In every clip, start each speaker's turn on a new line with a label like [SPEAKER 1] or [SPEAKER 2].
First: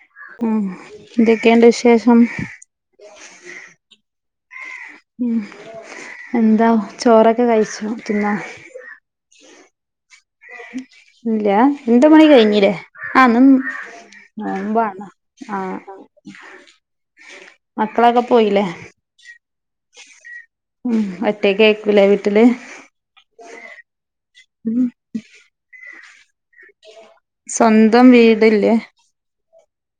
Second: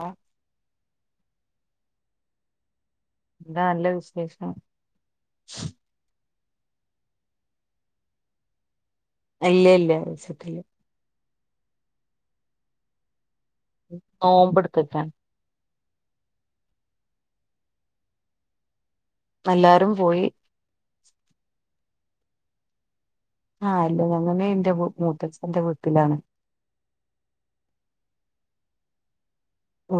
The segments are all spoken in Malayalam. [SPEAKER 1] ആഹ്
[SPEAKER 2] ഉ ഇതൊക്കെയണ്ട വിഷ ശേഷം
[SPEAKER 1] എന്താ നല്ല വിശേഷം ആ
[SPEAKER 2] ഉം എന്താ ചോറൊക്കെ കഴിച്ചു തിന്നാ
[SPEAKER 1] ഇല്ല ഇല്ല
[SPEAKER 2] ഇല്ലാ രണ്ട് മണി കഴിഞ്ഞില്ലേ [unintelligible] നോമ്പാണോ
[SPEAKER 1] നോമ്പെടുത്ത്ക്കാണ്
[SPEAKER 2] ആഹ് മക്കളൊക്കെ പോയില്ലേ?
[SPEAKER 1] എല്ലരും പോയി
[SPEAKER 2] ല്ല വീട്ടില്
[SPEAKER 1] ആഹ് ഞങ്ങനെ എന്റെ മൂത്തച്ഛന്റെ വീട്ടിലാണ്
[SPEAKER 2] സ്വന്തം വീടില്ലേ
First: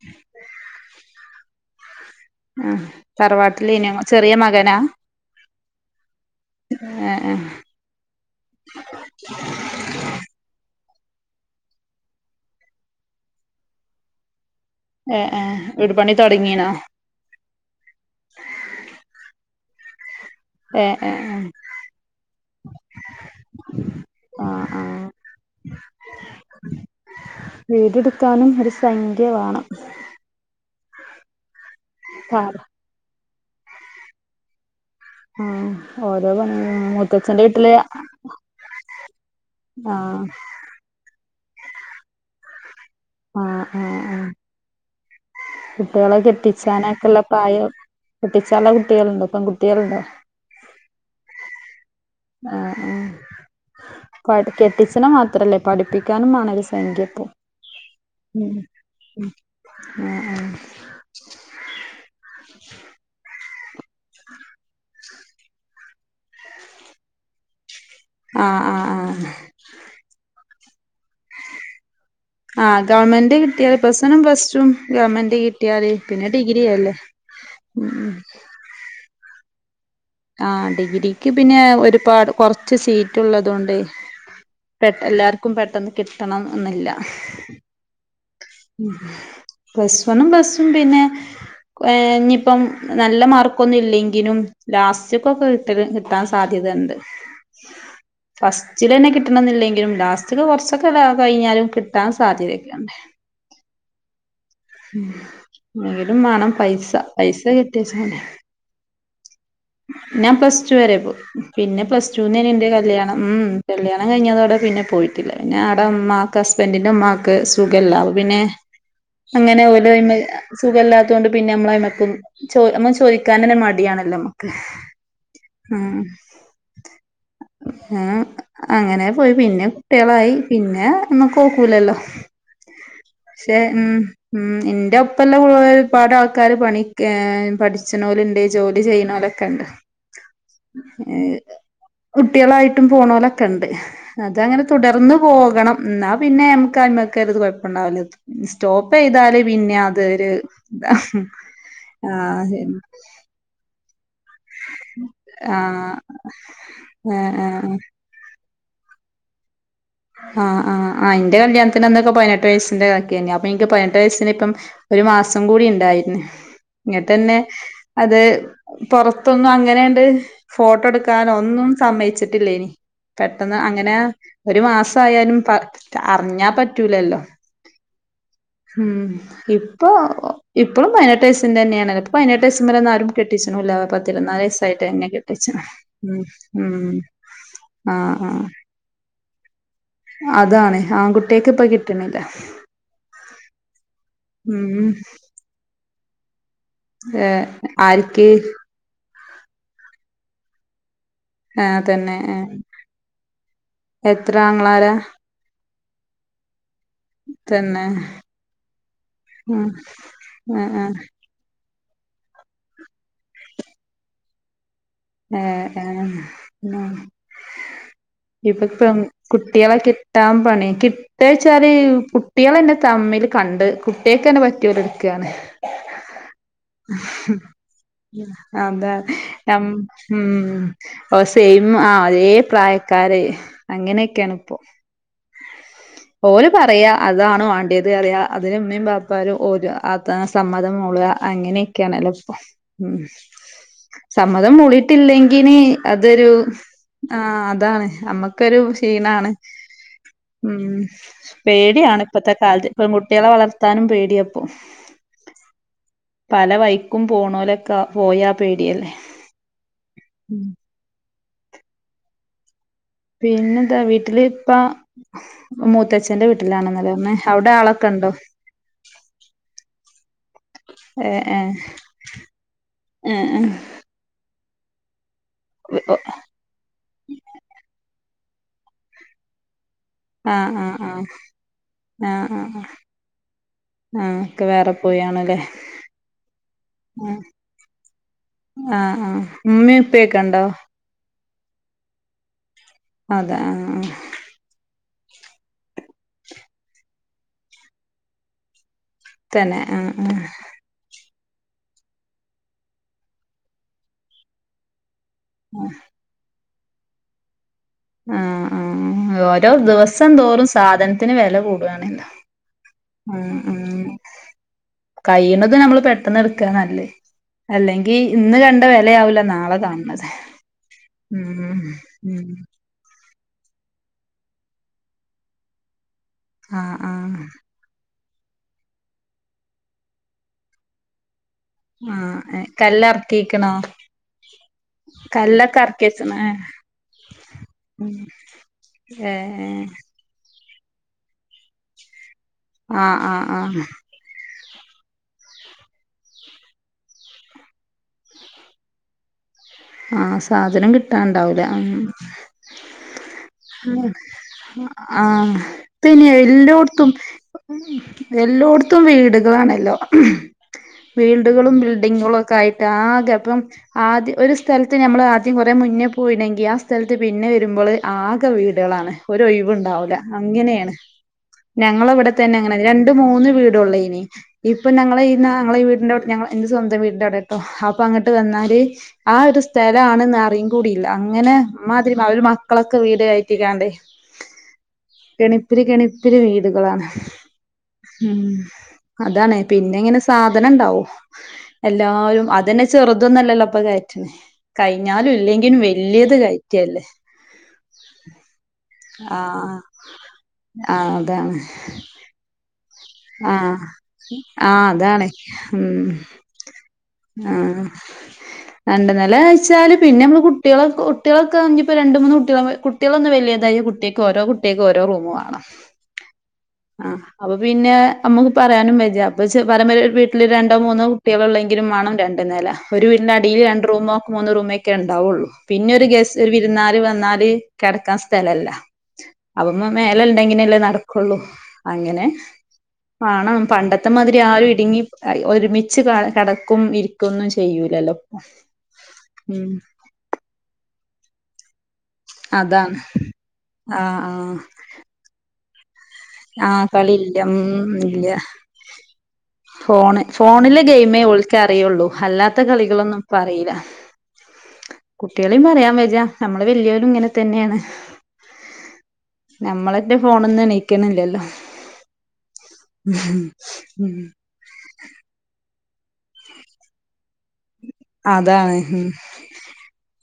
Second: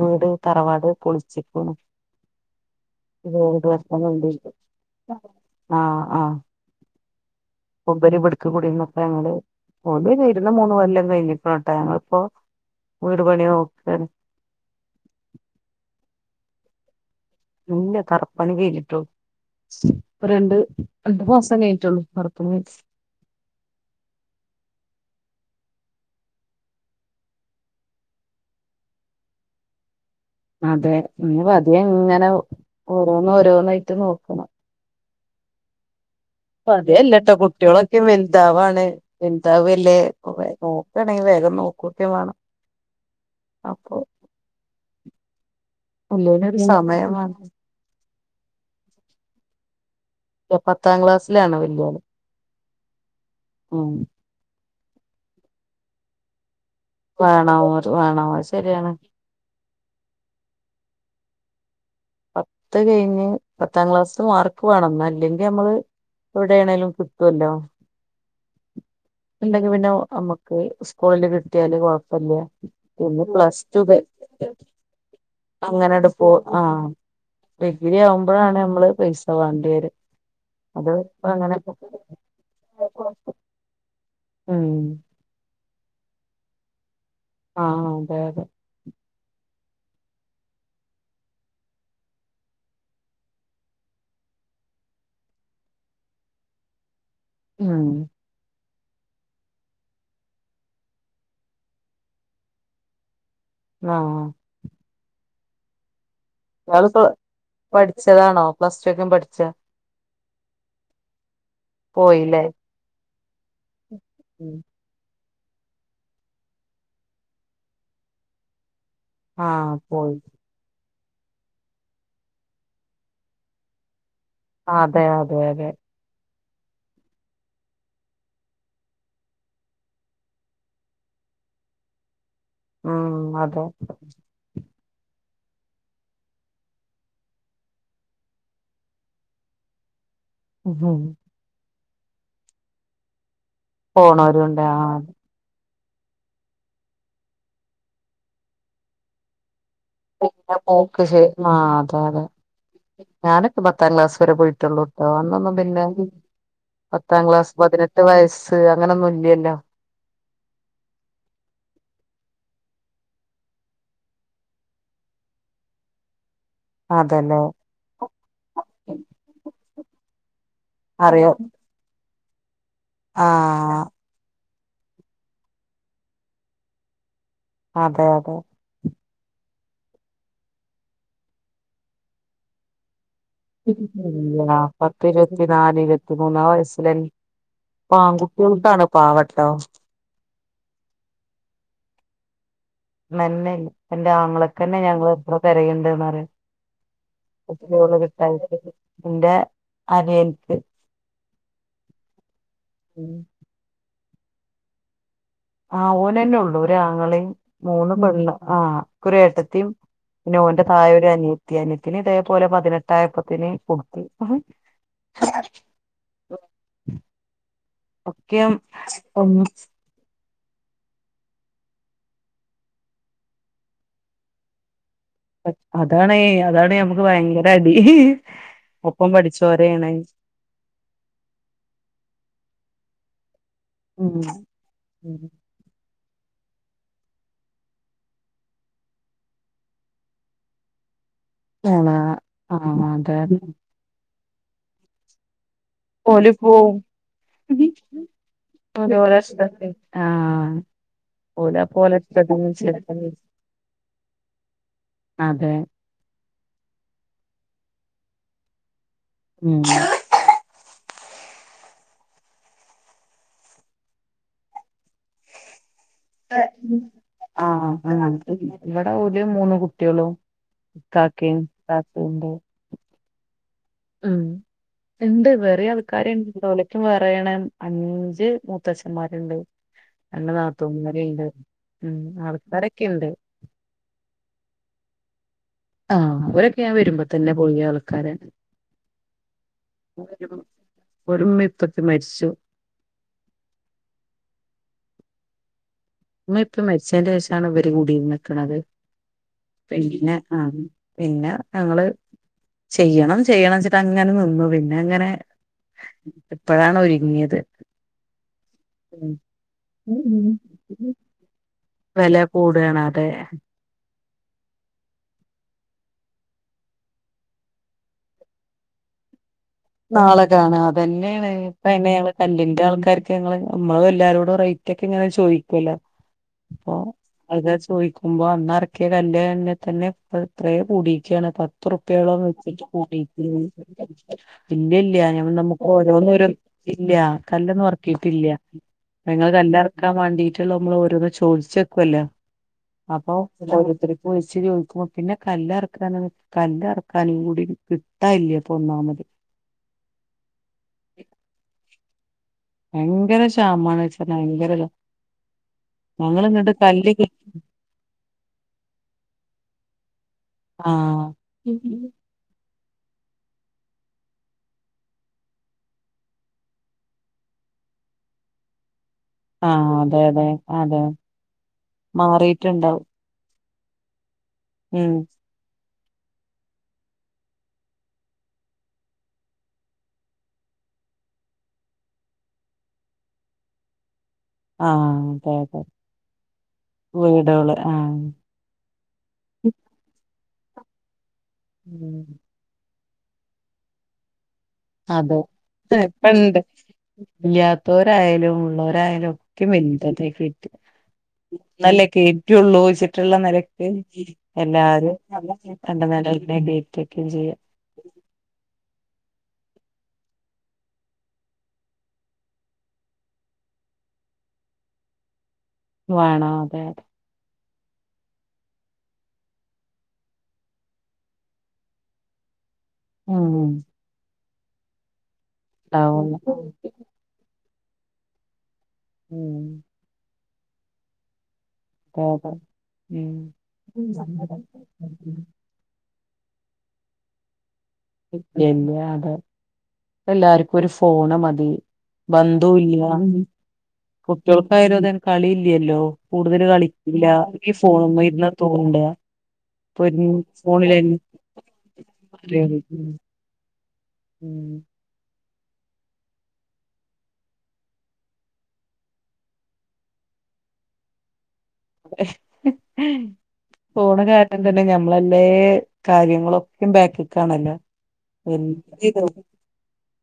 [SPEAKER 1] വീട് തറവാട് പൊളി പെളിച്ച്ക്ക്ണ്
[SPEAKER 2] ആ തറവാട്ടിലേനോ ചെറിയ മകനാ
[SPEAKER 1] [unintelligible] ആ ആഹ
[SPEAKER 2] ഏ ഏ
[SPEAKER 1] ഇവരിവിടുക്ക് കുടിടന്നൊക്കെ ഞങ്ങള് വരുന്ന മൂന്ന് കെല്ലം [unintelligible] ഞങ്ങിപ്പോവീട് പണി നോക്കണ്
[SPEAKER 2] ഏ ഏ വീട് പണി തുടങ്ങിനോ?
[SPEAKER 1] ഇല്ല തറപ്പണി കഴിഞ്ഞിട്ടോ ഇപ്പ രണ്ട്
[SPEAKER 2] ഏ ഏ ഏ
[SPEAKER 1] അണ്ട്മാസം കയ്ഞ്ഞിട്ടെള്ളൂ തറപ്പണി
[SPEAKER 2] ആ ആ വീടെടുക്കാനും ഒരു സൈഖ്യ വേണം
[SPEAKER 1] അതെ നീ പതി ഇങ്ങനെ
[SPEAKER 2] ആ
[SPEAKER 1] ഓരോ ഓരോന്നായിട്ട് നോക്കണം
[SPEAKER 2] ആഹ്
[SPEAKER 1] പതിയെല്ലട്ടോ കുട്ടികളൊക്കെ വെൽതാവാണ് വെൽതാവ്
[SPEAKER 2] ആ
[SPEAKER 1] അല്ലേ നോക്കയാണെങ്കിൽ വേഗം നോക്കൂക്കെ വാണം
[SPEAKER 2] ആഹ് ആഹ് ആഹ് കുട്ടികളെ
[SPEAKER 1] വല്യോനൊരു സമയം
[SPEAKER 2] കെട്ടിച്ചാനൊക്കെെയള്ള
[SPEAKER 1] വേണം
[SPEAKER 2] പ്രായം കുട്ടി ചെല കുട്ടികളുണ്ട് പെൺകുട്ടികളുണ്ടോ
[SPEAKER 1] പത്താം ക്ലാസ്സിലണോ വല്യായാള്
[SPEAKER 2] ആഹ ആ കുട്ട [unintelligible] പ്രഹസനം മാത്രമല്ലേ പഠിപ്പിക്കാനും വേണം - എങ്കപ്പ
[SPEAKER 1] വേണം വേണം അത്
[SPEAKER 2] ഉ
[SPEAKER 1] ശരിയാണ്
[SPEAKER 2] ആ ഉ
[SPEAKER 1] പത്ത് കഴിഞ്ഞ് പത്താം ക്ലാസ് മാർക്ക് വേണംന്നാ അല്ലെങ്കിൽ നമ്മള് എവിടെയാണേങ്കലും കിട്ടുവല്ലോ
[SPEAKER 2] ആഹ് ആഹ് ആഹ് ആഹ്
[SPEAKER 1] ഇണ്ടെങ്കി പിന്നെ അമ്മക്ക് സ്കൂളിൽ കിട്ടിയാലല്
[SPEAKER 2] ആഹ് ഗവൺമെന്റ് കിട്ടിയല് ബസനും ഫസ്റ്റും ഗവണ്മെന്റ് കിട്ടിയാല്
[SPEAKER 1] അങ്ങനെട് പോ
[SPEAKER 2] പിന്നെ
[SPEAKER 1] ആ
[SPEAKER 2] ഡിഗ്രില്ലേ
[SPEAKER 1] വാണ്ടര്
[SPEAKER 2] ആ ഡിഗ്രിക്ക് പിന്നെ ഒരുപാട് കൊറച്ച് സീറ്റ് ഉള്ളത്കൊണ്ട്
[SPEAKER 1] ഉം
[SPEAKER 2] പെ എല്ലാർക്കും പെട്ടെന്ന് കിട്ടണം എന്നില്ല.
[SPEAKER 1] ആഹ അതെ അതെ
[SPEAKER 2] പ്ലസ് വണ്ും പ്ലസും പിന്നെ ഇനിയിപ്പം നല്ല മാർക്കൊന്നും ഇല്ലെങ്കിലും ലാസ്റ്റക്കൊക്കെ കിട്ട കിട്ടാൻ സാധ്യത ഉണ്ട്.
[SPEAKER 1] ഉം
[SPEAKER 2] ചില തന്നെ കിട്ടണമ എന്നില്ലെങ്കിലും ലാസ്റ്റ് കുറച്ചൊക്കെ കഴിഞ്ഞാലും കിട്ടാൻ സാധ്യതയൊക്കെയുണ്ട്.
[SPEAKER 1] ആഹ
[SPEAKER 2] ഉം അെ
[SPEAKER 1] ഞൾ പഠിച്ചതാണോ പ്ലസ് ടു ഒക്കെ പഠിച്ച ച്ച
[SPEAKER 2] ഞാൻ പ്ലസ് ടു വരെ പോയി പിന്നെ പ്ലസ്
[SPEAKER 1] പോയില്ലേ
[SPEAKER 2] ടുന്നെയിന്റെ കല്യാണം. ഉം കല്യാണം കഴിഞ്ഞതോടെ പിന്നെ പോയി. പിന്നെ ആവിട മാക്ക് ഹസ്ബന്റന്റെ മാക്ക് സുഖമല്ല അ പിന്നെ അങ്ങനെ
[SPEAKER 1] ആഹ്
[SPEAKER 2] ഓലോ
[SPEAKER 1] പോയി
[SPEAKER 2] സുഖമല്ലാത്ത ണ്ട് പിന്നെ നമ്മളമ്മമ്മ ചോദിക്കാന മടിയണല്ലമ്മ
[SPEAKER 1] അതെ അതെ അതെ
[SPEAKER 2] അങ്ങനെ പോയി പിന്നെ കുട്ടികളായി പിന്നെ ഇതുമക് നോക്കൂലല്ലോ
[SPEAKER 1] ഉം
[SPEAKER 2] പക്ഷെ
[SPEAKER 1] അതെ
[SPEAKER 2] ഉം ഉം എന്റെ ഉപ്പ ഇ എല്ലാം ഒരുപാട് ആൾക്കാർ പണി പഠിച്ചണ പോലുണ്ട് ജോലി ചെയ്യനോലൊക്കെ കണ്ട്
[SPEAKER 1] ഉം
[SPEAKER 2] ഏഹ് കുട്ടികളായിട്ടും പോണോ ലെ ക്കണ്ട്
[SPEAKER 1] പോണോരുണ്ട്
[SPEAKER 2] അതങ്ങനെ
[SPEAKER 1] ആഹ്
[SPEAKER 2] തുടർന്ന് പോകണം. ഇന്നാ പിന്നെ മ്മ ക്കാ മക്കത് കുഴപ്പംണ്ടാവില്ല സ്റ്റോപ്പ് യ്താല് പിന്നെ അതൊരു ഇതാ
[SPEAKER 1] [unintelligible]
[SPEAKER 2] ആഹ് ശരി
[SPEAKER 1] ഞാനൊക്കെ പത്താം ക്ലാസ്സ്‌ പോയിട്ടുള്ളൂ ട്ടോ അന്നൊന്നും പിന്നെ
[SPEAKER 2] ആഹ്
[SPEAKER 1] പത്താം
[SPEAKER 2] ആഹ്
[SPEAKER 1] ക്ലാസ്
[SPEAKER 2] ആഹ്
[SPEAKER 1] പതിനെട്ട് വയസ് അങ്ങനൊന്നും ഇല്ലല്ലോ
[SPEAKER 2] ആഹ് ആ ആ അന്റെ കല്യാണത്തിന്ന്നൊക്കെ പതിനെട്ട് വയസ്സിന്റെ കക്കന്നെ അപ്പൊ എനിക്ക് പതിനെട്ട് വയസിന് ഇപ്പം ഒരു മാസം കൂടി ഉണ്ടായിരുന്നു ഇങ്ങിട്ട് തന്നെ
[SPEAKER 1] അതല്ലേ
[SPEAKER 2] അത് പുറത്തൊന്നും അങ്ങനെയണ്ട് ഫോട്ടോ
[SPEAKER 1] അറിയ
[SPEAKER 2] എടുക്കാൻ ഒന്നും സമ്മയിച്ചിട്ടില്ല. ട്ടി ലേനി പെട്ടെന്ന്
[SPEAKER 1] ആഹ്
[SPEAKER 2] അങ്ങനെ ഒരു മാസ് സായാലും പ അറിഞ്ഞാ പറ്റൂലല്ലോ
[SPEAKER 1] അതെ അതെ
[SPEAKER 2] ഉം ഇപ്പൊ ഇപ്പം പയിനെട്ടെയ്സ്സിന്റെന്നെണല് പ്പ പയിനെട്ടെയ്സ് മ്മലൊന്നും ആരും കെട്ടിച്ച്ണൂല്ല പത്തിരുപത്തിനാല്
[SPEAKER 1] [unintelligible]
[SPEAKER 2] വയസ്സായിട്ട് എന്നെ
[SPEAKER 1] പത്തിരുവത്തി
[SPEAKER 2] കെട്ടിച്ച്ണ്
[SPEAKER 1] നാല്
[SPEAKER 2] ഉം
[SPEAKER 1] ഇരുപത്തിമൂന്നാം
[SPEAKER 2] ഉം
[SPEAKER 1] വയസ്സിലെ
[SPEAKER 2] ആഹ് ആഹ്
[SPEAKER 1] പാൺകുട്ടിള്താണ് പാവട് ട്ടൊ
[SPEAKER 2] അതാണ് ആൻകുട്ടേക് ഇപ്പ കിട്ട്ണില്ല
[SPEAKER 1] മെന്നല് എന്റെ ആങ്ങളൊക്കെന്നെ
[SPEAKER 2] ഉം
[SPEAKER 1] ഞങ്ങൾ എത്ര തെരയ്ണ്ട് ന്നറിയോ
[SPEAKER 2] ഏഹ് ആർക്ക്
[SPEAKER 1] [unintelligible] ഇന്റെ അതിയെൻക്
[SPEAKER 2] ആ തന്നെ ആ എത്ര ആങ്ങളാരഹ്
[SPEAKER 1] ആ ഓനന്നെ ഉള്ളൂ ഒ രാങ്ങളേം
[SPEAKER 2] തന്നെ
[SPEAKER 1] മൂന്നു പെണ്ണ് ആ ക്കൊരു
[SPEAKER 2] ഉം
[SPEAKER 1] ഏട്ടത്തിം പിന്നെ ഓന്റെ
[SPEAKER 2] ആഹ്
[SPEAKER 1] തായ
[SPEAKER 2] ആഹ്
[SPEAKER 1] ഒരു അനിയത്തി അനി ത്തിന് ഇതേപോലെ പതിനെട്ടായപ്പത്തിന് കൊടുക്കും
[SPEAKER 2] ഏ ഏന്ന
[SPEAKER 1] ഒക്കെ
[SPEAKER 2] ഇപ്പൊപ്പം
[SPEAKER 1] ഒന്ന്
[SPEAKER 2] കുട്ടിളെ കിട്ടാം പണി കിട്ടെച്ചാല് കുട്ടിളെന്നെ തമ്മിൽ കണ്ട് കുട്ടിയെകെന്നെ പറ്റ്യൊല്ട്
[SPEAKER 1] അഹ് അതാണ് അതാണ് മ്മുക്ക് ഭയങ്കര അടി
[SPEAKER 2] അതാ
[SPEAKER 1] ഒപ്പം
[SPEAKER 2] നം
[SPEAKER 1] പഠിച്ചോരെയാണ്
[SPEAKER 2] ഉം ഒ സെയിം ആ് അതേ പ്രായ കാരെ ഹ് അങ്ങനെയൊക്കെയാണ്
[SPEAKER 1] ഉം
[SPEAKER 2] പ്പൊ ഓര് പറയാ അതാണ് വാണ്ടിയത് അറിയ അതിന് ഉമ്മീം പാപ്പാരു ഓര അതാ സമ്മതം മൂള
[SPEAKER 1] ആണോ
[SPEAKER 2] അങ്ങനെയൊക്കെയണല്ലോ പ്പം
[SPEAKER 1] ആ
[SPEAKER 2] ഉം
[SPEAKER 1] അതെ
[SPEAKER 2] സമ്മതം മൂളി ഇല്ലെങ്കിന് അതൊരു
[SPEAKER 1] ഓല് പോവും
[SPEAKER 2] ആ അതാണ് നമ്മുക്കൊരു
[SPEAKER 1] ഓല് ഓലെ
[SPEAKER 2] ക്ഷീണാണ്
[SPEAKER 1] ഇഷ്ടത്തിന് ആഹ്
[SPEAKER 2] ഉം
[SPEAKER 1] ഓലപ്പോ ഓലെ
[SPEAKER 2] പേടിയാണ് ഇപ്പത്തെ
[SPEAKER 1] ഇഷ്ടത്തിന്
[SPEAKER 2] കാലത്ത് ഇപ്പം
[SPEAKER 1] ചെയ്യും
[SPEAKER 2] കുട്ടിളെ വളർത്താനും പേടിയപ്പോ
[SPEAKER 1] അതെ
[SPEAKER 2] പല വൈക്കും പോണോല് ക പോയാ പേടിയല്ലേ
[SPEAKER 1] ഉം
[SPEAKER 2] ഉം പിന്നെന്താ വീട്ടില് ഇപ്പ മു
[SPEAKER 1] [unintelligible] ആ
[SPEAKER 2] ഉണ്ടോ
[SPEAKER 1] ഇവിടെ ഒരു മൂന്ന് കുട്ടിളും കാക്കേം താതേം ണ്ട്
[SPEAKER 2] എ ഹെ
[SPEAKER 1] ഉം ഇണ്ട് വേറെ
[SPEAKER 2] ഏഹ്
[SPEAKER 1] ആൾക്കാര്ണ്ട് ഒലയ്ക്കും വേറെയാണ് അഞ്ജ് ര് മൂത്തച്ഛന്മാരുണ്ട് രണ്ട്
[SPEAKER 2] ആഹ് ആഹ് ആഹ്
[SPEAKER 1] നാത്തൂന്മാരുണ്ട് ഉം
[SPEAKER 2] ആ ആ്
[SPEAKER 1] ആൾക്കാരൊക്കെ ഇണ്ട്
[SPEAKER 2] ആഹ് ക്കെ വേറെ പോയാണല്ലേ
[SPEAKER 1] ആഹ് ഒരൊക്കെ ഞാൻ വരുമ്പോ
[SPEAKER 2] ആഹ്
[SPEAKER 1] തന്നെ പഴയ ആൾക്കാര
[SPEAKER 2] ആഹ് ആഹ് ഉമ്മേം ഉപ്പേക്കെണ്ടോ
[SPEAKER 1] ഇപ്പറത് മരിച്ചു
[SPEAKER 2] അതെ ആഹ്
[SPEAKER 1] ഇമ്മ ഇപ്പ മെച്ചേന്റെ വശാണ് ഇവര കൂടിയി നിക്കണുന്നത്
[SPEAKER 2] തന്നെ ആ ആ
[SPEAKER 1] പിന്നെ ഞങ്ങള് ചെയ്യണം ചെയ്യണം വെച്ചിട്ട് അങ്ങനെ നിന്നു പിന്നെ അങ്ങനെ
[SPEAKER 2] ആഹ്
[SPEAKER 1] ഇപ്പോഴാണ് ഒരുങ്ങിയത്
[SPEAKER 2] ആഹ് ആഹ് ഓരോ ദിവസം തോറും സാധനത്തിന് വില കൂടും
[SPEAKER 1] വില കൂടുകാണ്
[SPEAKER 2] ഉം ഉം കഴണത് നമ്മൾ പെട്ടന്ന് എടുക്കാ നല്ലേ അല്ലെങ്കിൽ ഇന്ന് കണ്ട വിലയാവില്ല നാളെ കാൺണത്
[SPEAKER 1] നാളെ കാണ അതന്നെണ്
[SPEAKER 2] ഉം ഉം
[SPEAKER 1] കല്ലിന്റെ ആൾക്കാർ നമ്മള് എല്ലാരോടും റേറ്റ് ഒക്കെ ഇങ്ങനെ ചോദിക്കുവല്ലോ അപ്പ
[SPEAKER 2] ആഹ് ആഹ്
[SPEAKER 1] അൾക്കാർ ചോദിക്കും ആകുമ്പ അന്നറക്കിയ കല്ല് തന്നെ തന്നെ എത്രയേ കൂടിക്കാണ് പ ത്ത്റുപ്പയോളം
[SPEAKER 2] ആഹ്
[SPEAKER 1] വെച്ചിട്ട് കൂടിക്കാണ്
[SPEAKER 2] കല്ലെർക്കീക്ക്ണോ
[SPEAKER 1] ഇല്ലല്ല ഞ
[SPEAKER 2] കല്ലൊക്കെ
[SPEAKER 1] നമുക്ക് ഓരോന്നും
[SPEAKER 2] എർക്കിച്ച്ണ് ഏഹ്
[SPEAKER 1] ഇല്ല കല്ലൊന്നും ഇറക്കിയിട്ടില്ല ഞങ്ങൾ
[SPEAKER 2] ഏഹ്
[SPEAKER 1] കല്ലറക്കാൻ വേണ്ടി നമ്മ ഓരോ ചോദിച്ചേക്കല്ല
[SPEAKER 2] ആഹ്
[SPEAKER 1] അപ്പൊ
[SPEAKER 2] ആഹ് ആഹ്
[SPEAKER 1] ഓരോർത്തർ പോയി ച്ച് ചോദിക്കുമ്പം പിന്നെ കല്ല് എർക്കാന കല്ലെർക്കാനും കൂടി കിട്ടാല്ലേ പ്പൊ ഒന്നാമത്.
[SPEAKER 2] ആഹ് സാധനം കിട്ടാണ്ടാവുല. ഉം
[SPEAKER 1] ഭയങ്കര ക്ഷാമാണ് വെച്ചാ ഭയങ്കര ഇതാ.
[SPEAKER 2] ആ പിന്നെ
[SPEAKER 1] ഞങ്ങള് ഇങ്ങട്ട്
[SPEAKER 2] എല്ലോട്ത്തും
[SPEAKER 1] കല്ല് കി
[SPEAKER 2] എല്ലോട്ത്തും വീട് വാണല്ലോ.
[SPEAKER 1] ആഹ്
[SPEAKER 2] വീൽഡുകളും ബിൽഡിങ്ങുകളും ഒക്കെ ആയി ആകെ അപ്പം ആദ്യ ഒര് സ് സ്ഥൽത്ത് നമ്മള് ആദ്യം കൊറേ മുന്നേ പോയിണെങ്കി ആ സ്ഥൽത്ത് പിന്നെ വര്മ്പോള് ആകെ വീടളാണ്. ഒരഴിവ്
[SPEAKER 1] ആഹ്
[SPEAKER 2] ഇണ്ടാവൂല
[SPEAKER 1] അതെ അതെ
[SPEAKER 2] അങ്ങനെയാണ്.
[SPEAKER 1] അതെ
[SPEAKER 2] ഞങ്ങളവിടെ തന്നെ അങ്ങനെ
[SPEAKER 1] മാറിയിട്ടുണ്ടാവും
[SPEAKER 2] രണ്ട്, മൂന്ന് വീട് ട്ടുള്ള ഇനി ഇപ്പൊ
[SPEAKER 1] ഉം
[SPEAKER 2] ഞങ്ങളെ ഈ ന്നാ ഞങ്ങളെ ഈ വീ ന്റെ വീട്ട് ഞങ്ങളെ ഇന്റെ സ്വന്തം വീടിന്റെ അവിടെട്ടോ അപ്പൊ അങ്ങട്ട് വന്നാല് ആ ഒരു സ്ഥലാണെന്ന് അറിയം കൂടില്ല, അങ്ങനെ മാതിരി അവര് മക്കളൊക്കെ വീട് കയറ്റിക്കാണ്ട്
[SPEAKER 1] ആഹ് അതെ അതെ
[SPEAKER 2] കെണിപ്പിരി കെണിപ്പിരി വീടുകളാണ്,
[SPEAKER 1] വീടുകള് ആഹ്
[SPEAKER 2] മ് അതാണ് പിന്നെ ഇങ്ങനെ സ് സാധനം ഇണ്ടാവോ? എല്ലാവരും അതന്നെ ചെറുതോന്നല്ലല്ലോ അപ്പ [unintelligible] [unintelligible] വല്യത്
[SPEAKER 1] ഇപ്പണ്ട്
[SPEAKER 2] കയറ്റല്ലേ
[SPEAKER 1] ഇല്ലാത്തവരായാലും ഉള്ളവരായാലും ഒക്കെ
[SPEAKER 2] ആഹ്
[SPEAKER 1] വല്താ [unintelligible]
[SPEAKER 2] ആഹ് അതാണ്
[SPEAKER 1] ന്നല്ലേ കേറ്റുള്ളൂ വെച് മറ്റുള്ള
[SPEAKER 2] ആഹ്
[SPEAKER 1] നെലക്ക്
[SPEAKER 2] ആഹ്
[SPEAKER 1] എല്ലാരും
[SPEAKER 2] അതാണ് ഉം
[SPEAKER 1] അന്റെ [unintelligible] ചെയ്യാം.
[SPEAKER 2] ആഹ് രണ്ട് നെല വെച്ചാല് പിന്നെ നമ്മൾ കുട്ടികൾക്ക്‌ കുട്ടികളൊക്കെണെങ്കിൽ ഇപ്പോൾ രണ്ട് മൂന്ന് കുട്ടികളാമ്പോ കുട്ടികളൊന്ന് വല്ല്യതായ കുട്ടികക്ക് ഓരോ കുട്ടികക്ക് ഓരോ റൂമ് വേണം.
[SPEAKER 1] വേണം അതെ അതെ
[SPEAKER 2] ആഹ് അപ്പൊ പിന്നെ നമുക്ക് പറയാനും [unintelligible] അപ്പ ച്ച് പരമ്പര വീട് വീട്ടില് രണ്ടോ മൂന്നോ കുട്ടികളൊള്ളെങ്കിലും വേണം രണ്ട് നെല. ഒരു വീടിന്റെ
[SPEAKER 1] ഉം
[SPEAKER 2] അടിയിൽ രണ്ട് റൂമോ മൂന്ന് റൂമൊക്കെ ഉണ്ടാവുള്ളൂ. പിന്നെ ഒരു ഗസ് ഒരു
[SPEAKER 1] ഉണ്ടാവുള്ളു
[SPEAKER 2] വിരുന്നാല് വന്നാല് കെടക്കാൻ സ്ഥലല്ല.
[SPEAKER 1] ഉം
[SPEAKER 2] അവമ്മ മേലെല് എങ്ങനെയല്ലേ നടക്കുള്ളൂ. അങ്ങനെ
[SPEAKER 1] അതെ അതെ ഉം
[SPEAKER 2] ആണം പണ്ടത്തെമാതിരി ആരും ഇടുങ്ങി അ ഒരുമിച്ച് [unintelligible] കടക്കും ഇരിക്കൊന്നും ചെയ്യൂല്ല.
[SPEAKER 1] ഇല്ല ഇല്ല അതെ എല്ലാർക്കും ഒരു ഫോണ് മതി.
[SPEAKER 2] അതാണ്
[SPEAKER 1] ബന്ധോല്ല
[SPEAKER 2] ആഹ് ആഹ്
[SPEAKER 1] കുട്ടികൾക്കായി [unintelligible] കളി ഇ യെല്ലോ.
[SPEAKER 2] ആഹ് കളില്ല മ് ഇല്ല
[SPEAKER 1] ഇരുന്ന് തോണ്ട
[SPEAKER 2] ഫോണ് ഫോണിലെ
[SPEAKER 1] ഫോണിലന്നെ
[SPEAKER 2] ഗെയിമേ ഒൾക്ക് അറിയുള്ളൂ, അല്ലാത്ത കളികളൊന്നും ഇപ്പ അറിയില്ല.
[SPEAKER 1] ഉം
[SPEAKER 2] കുട്ടികളെയും പറയാൻ വജ നമ്മള് വല്ലിയവരും ഇങ്ങനെ തന്നെയാണ്, നമ്മളന്റെ ഫോണ്ന്ന് എണീ ണിക്കല്ലെല്ലോ.
[SPEAKER 1] പോണ കാരണം തന്നെ ഞമ്മളല്ലേ. കാര്യങ്ങളൊക്കെ ബാക്കി
[SPEAKER 2] അതാണ് മ്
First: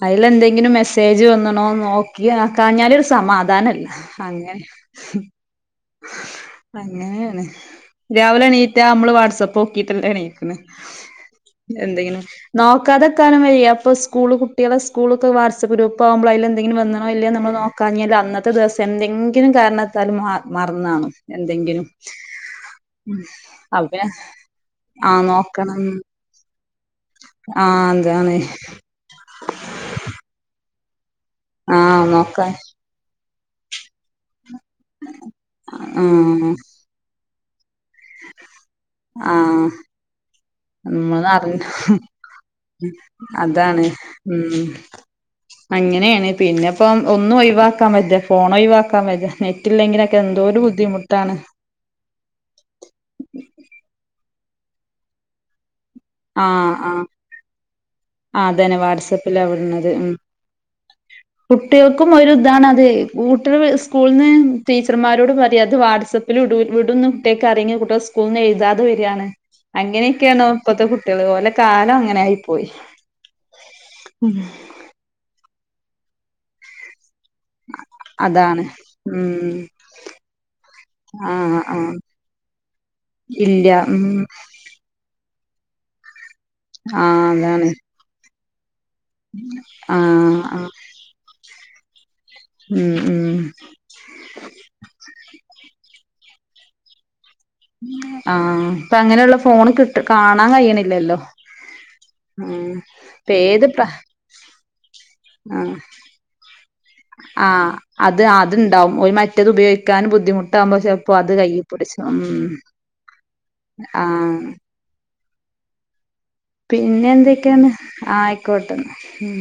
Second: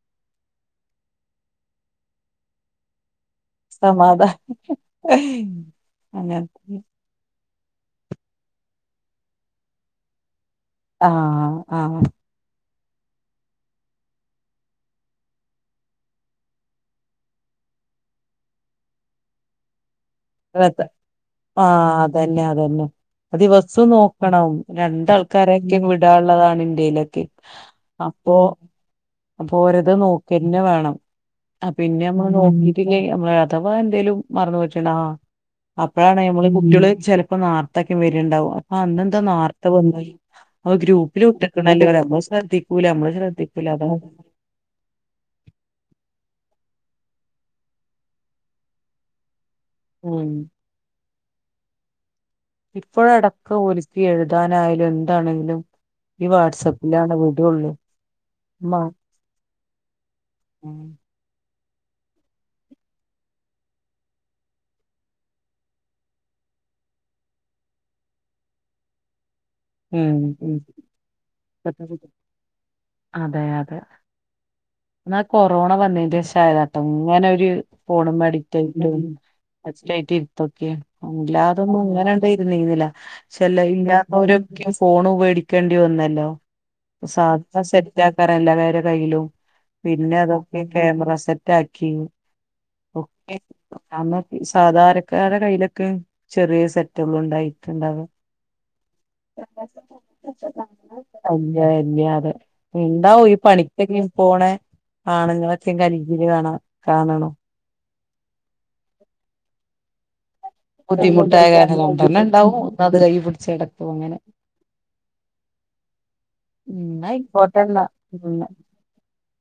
[SPEAKER 2] അതിൽ എന്തെങ്കിലും മെസ്സേജ് വന്നണോന്ന് നോക്കി നോക്കഞ്ഞാലൊരു സമാധ് പ്രധാനല്ല
[SPEAKER 1] സമാധാനം
[SPEAKER 2] അങ്ങനെ
[SPEAKER 1] അങ്ങനത്തെ
[SPEAKER 2] അങ്ങനെയാണ്. രാവിലെ എണീറ്റാ അമ്മള് വാട്സപ്പോക്കീട്ടല്ലേ എണീക്
[SPEAKER 1] ആഹ് ആഹ്
[SPEAKER 2] എന്തെങ്കനും നോക്കാതക്കാനും വയ അപ്പോ സ്കൂള് കുട്ടികളെ സ്കൂളൊക്കെ വാട്സപ്പ് ഗ്രൂപ്പാകുമ്പോ അയ്ല് എന്തെങ്കിനും വന്ന്ണോ ഇല്ലേ എന്ന് നമ്മള് നോക്കാഞ്ഞാൽ അന്നത്തെ ദിവസം എന്തെങ്കിലും കാരണ
[SPEAKER 1] ആഹ് അതന്നെ അതന്നെ അത്
[SPEAKER 2] അപ്പൊ
[SPEAKER 1] ദിവസം
[SPEAKER 2] പിന്നെ
[SPEAKER 1] നോക്കണം
[SPEAKER 2] ആ നോക്കണം
[SPEAKER 1] രണ്ടാൾക്കാരെങ്കിലും വിടാണ് ള്ളതാണിന്റെ
[SPEAKER 2] ആ
[SPEAKER 1] അപ്പോ
[SPEAKER 2] അതാണ്
[SPEAKER 1] അപ്പോരത് നോക്കന്നെ വേണം
[SPEAKER 2] ആഹ്
[SPEAKER 1] അപിന്നെ അമ്മള്
[SPEAKER 2] നോക്കാം
[SPEAKER 1] നോകിട്ടില്ലേ അമ്മ അഥവാ എന്തേലും മറന്ന് വെച്ച്ണാ അപ്പഴാണ് നമ്മള്
[SPEAKER 2] ആഹ്
[SPEAKER 1] കുട്ടികള് ചെലപ് പ്പം നാർതൊക്കെ വര്ണ്ടാവും ആ ഇന്നെന്താ നാർത്ത വന്നോയി
[SPEAKER 2] നമ്മൾ [unintelligible]
[SPEAKER 1] നമ്മള് ശ്രദ്ധിക്കൂല
[SPEAKER 2] അതാണ്
[SPEAKER 1] അതാ
[SPEAKER 2] ഉം അങ്ങനെയാണ് പിന്നെ പിന്നെപ്പം ഒന്നും ഒഴിവാക്കാൻ വജ ഫോൺ ഒഴിവാക്കാൻ വജ നറ്റ് ഇല്ലെങ്കിനൊക്കെ
[SPEAKER 1] ഉം
[SPEAKER 2] എന്തോര് ബുദ്ധിമുട്ട് ട്ടാണ്
[SPEAKER 1] ഇപ്പഴ് എടക്ക് ഒലിപ്പി എഴുതാനായാലും എന്താണെങ്കിലും ഈ വാട്സപ്പിലാണ് വീടൊള്ളൂ
[SPEAKER 2] ആ അതന്നെ വാട്സപ്പിലാ വിട്ണത് ഉം
[SPEAKER 1] ഉം
[SPEAKER 2] കുട്ട്യാൾക്കും ഒരു ഇതാണ് അത് കുട്ട്യാള് സ്കൂള്ന്ന് ടീച്ചർമാരോട് പറയാ ഇത് വാട്സപ്പില് വിടു വിടുന്ന് കുട്ട്യാക്ക് അറിയെങ്കി കൂട്ട്യാള് സ്കൂള്ന്ന് എഴ്താതെ വരാണ്.
[SPEAKER 1] ഉം
[SPEAKER 2] അങ്ങനെയൊക്കെയാണോ
[SPEAKER 1] ഉം
[SPEAKER 2] ഇപ്പത്തെ കുട്ട്യാള്. ഓലെ കാലം അങ്ങനെയി പോയി
[SPEAKER 1] അതെ അതെ ന്നാ കൊറോണ വന്നേന്റെഷായാതാട്ടോ ഇങ്ങനെ ര് ഫോണ്‌മ്മ
[SPEAKER 2] അതാണ്
[SPEAKER 1] അഡിക്ട്റ്റായിറ്റും
[SPEAKER 2] ഉം
[SPEAKER 1] അഡിക്റ്റായിറ്റ് ഇര്ത്തൊക്കെ
[SPEAKER 2] ആഹ്
[SPEAKER 1] അല്ലാതൊന്നും
[SPEAKER 2] ആഹ്
[SPEAKER 1] ഇങ്ങന്യാണ്ട് ഇര്ന്നിന്നില്ല. ചെല
[SPEAKER 2] ഇല്ല ഉം
[SPEAKER 1] ഇല്ലാത്തൊര് ക്ക്യാ ഫോണ്‌ വേടി ക്കേണ്ടി വന്നല്ലോ
[SPEAKER 2] ആഹ്
[SPEAKER 1] സാദാ
[SPEAKER 2] അതാണ്
[SPEAKER 1] സെറ്റാക [unintelligible] കയ്യിലും പിന്നെ
[SPEAKER 2] ആഹ്
[SPEAKER 1] ഇതൊക്കെ
[SPEAKER 2] ആഹ്
[SPEAKER 1] ക്യാമറ സെറ്റാ ക്കി
[SPEAKER 2] ഉം ഉം
[SPEAKER 1] [unintelligible] നമ്മ സാധാരക്കാരെ കയ്യിലൊക്കെ ചെറിയ സെറ്റോള്ളുണ്ടായി
[SPEAKER 2] ആ ഇപ്പങ്ങ
[SPEAKER 1] [unintelligible] അതെ
[SPEAKER 2] ഉം
[SPEAKER 1] ഇണ്ടാവും
[SPEAKER 2] ഇപ്പ
[SPEAKER 1] ഈ
[SPEAKER 2] ഏത് പ്ര
[SPEAKER 1] പണിക്കൊക്കെ പോണെ ആണുങ്ങളൊക്കെ കരിച്ചിൽ കാണാ കാണണം
[SPEAKER 2] ആ അത് അത്ണ്ടാവും ഓൽ മറ്റത് ഉപയോയിക്കാൻ ബുദ്ധിമു
[SPEAKER 1] ബുദ്ധിമുട്ടായ കാരണം രണ്ടെണ്ണം ഇണ്ടാവും ഒന്ന് അത് കയ്യ് പുട്ച്ച് നടക്കും അങ്ങനെ
[SPEAKER 2] ആഹ്
[SPEAKER 1] ഉം
[SPEAKER 2] പിന്നെ
[SPEAKER 1] ന്നാ
[SPEAKER 2] എന്തെക്കെയാണ്
[SPEAKER 1] ആയിക്കോട്ടെന്നാ
[SPEAKER 2] ആ
[SPEAKER 1] ഉം
[SPEAKER 2] ആയിക്കോട്ടെന്നാ ഉം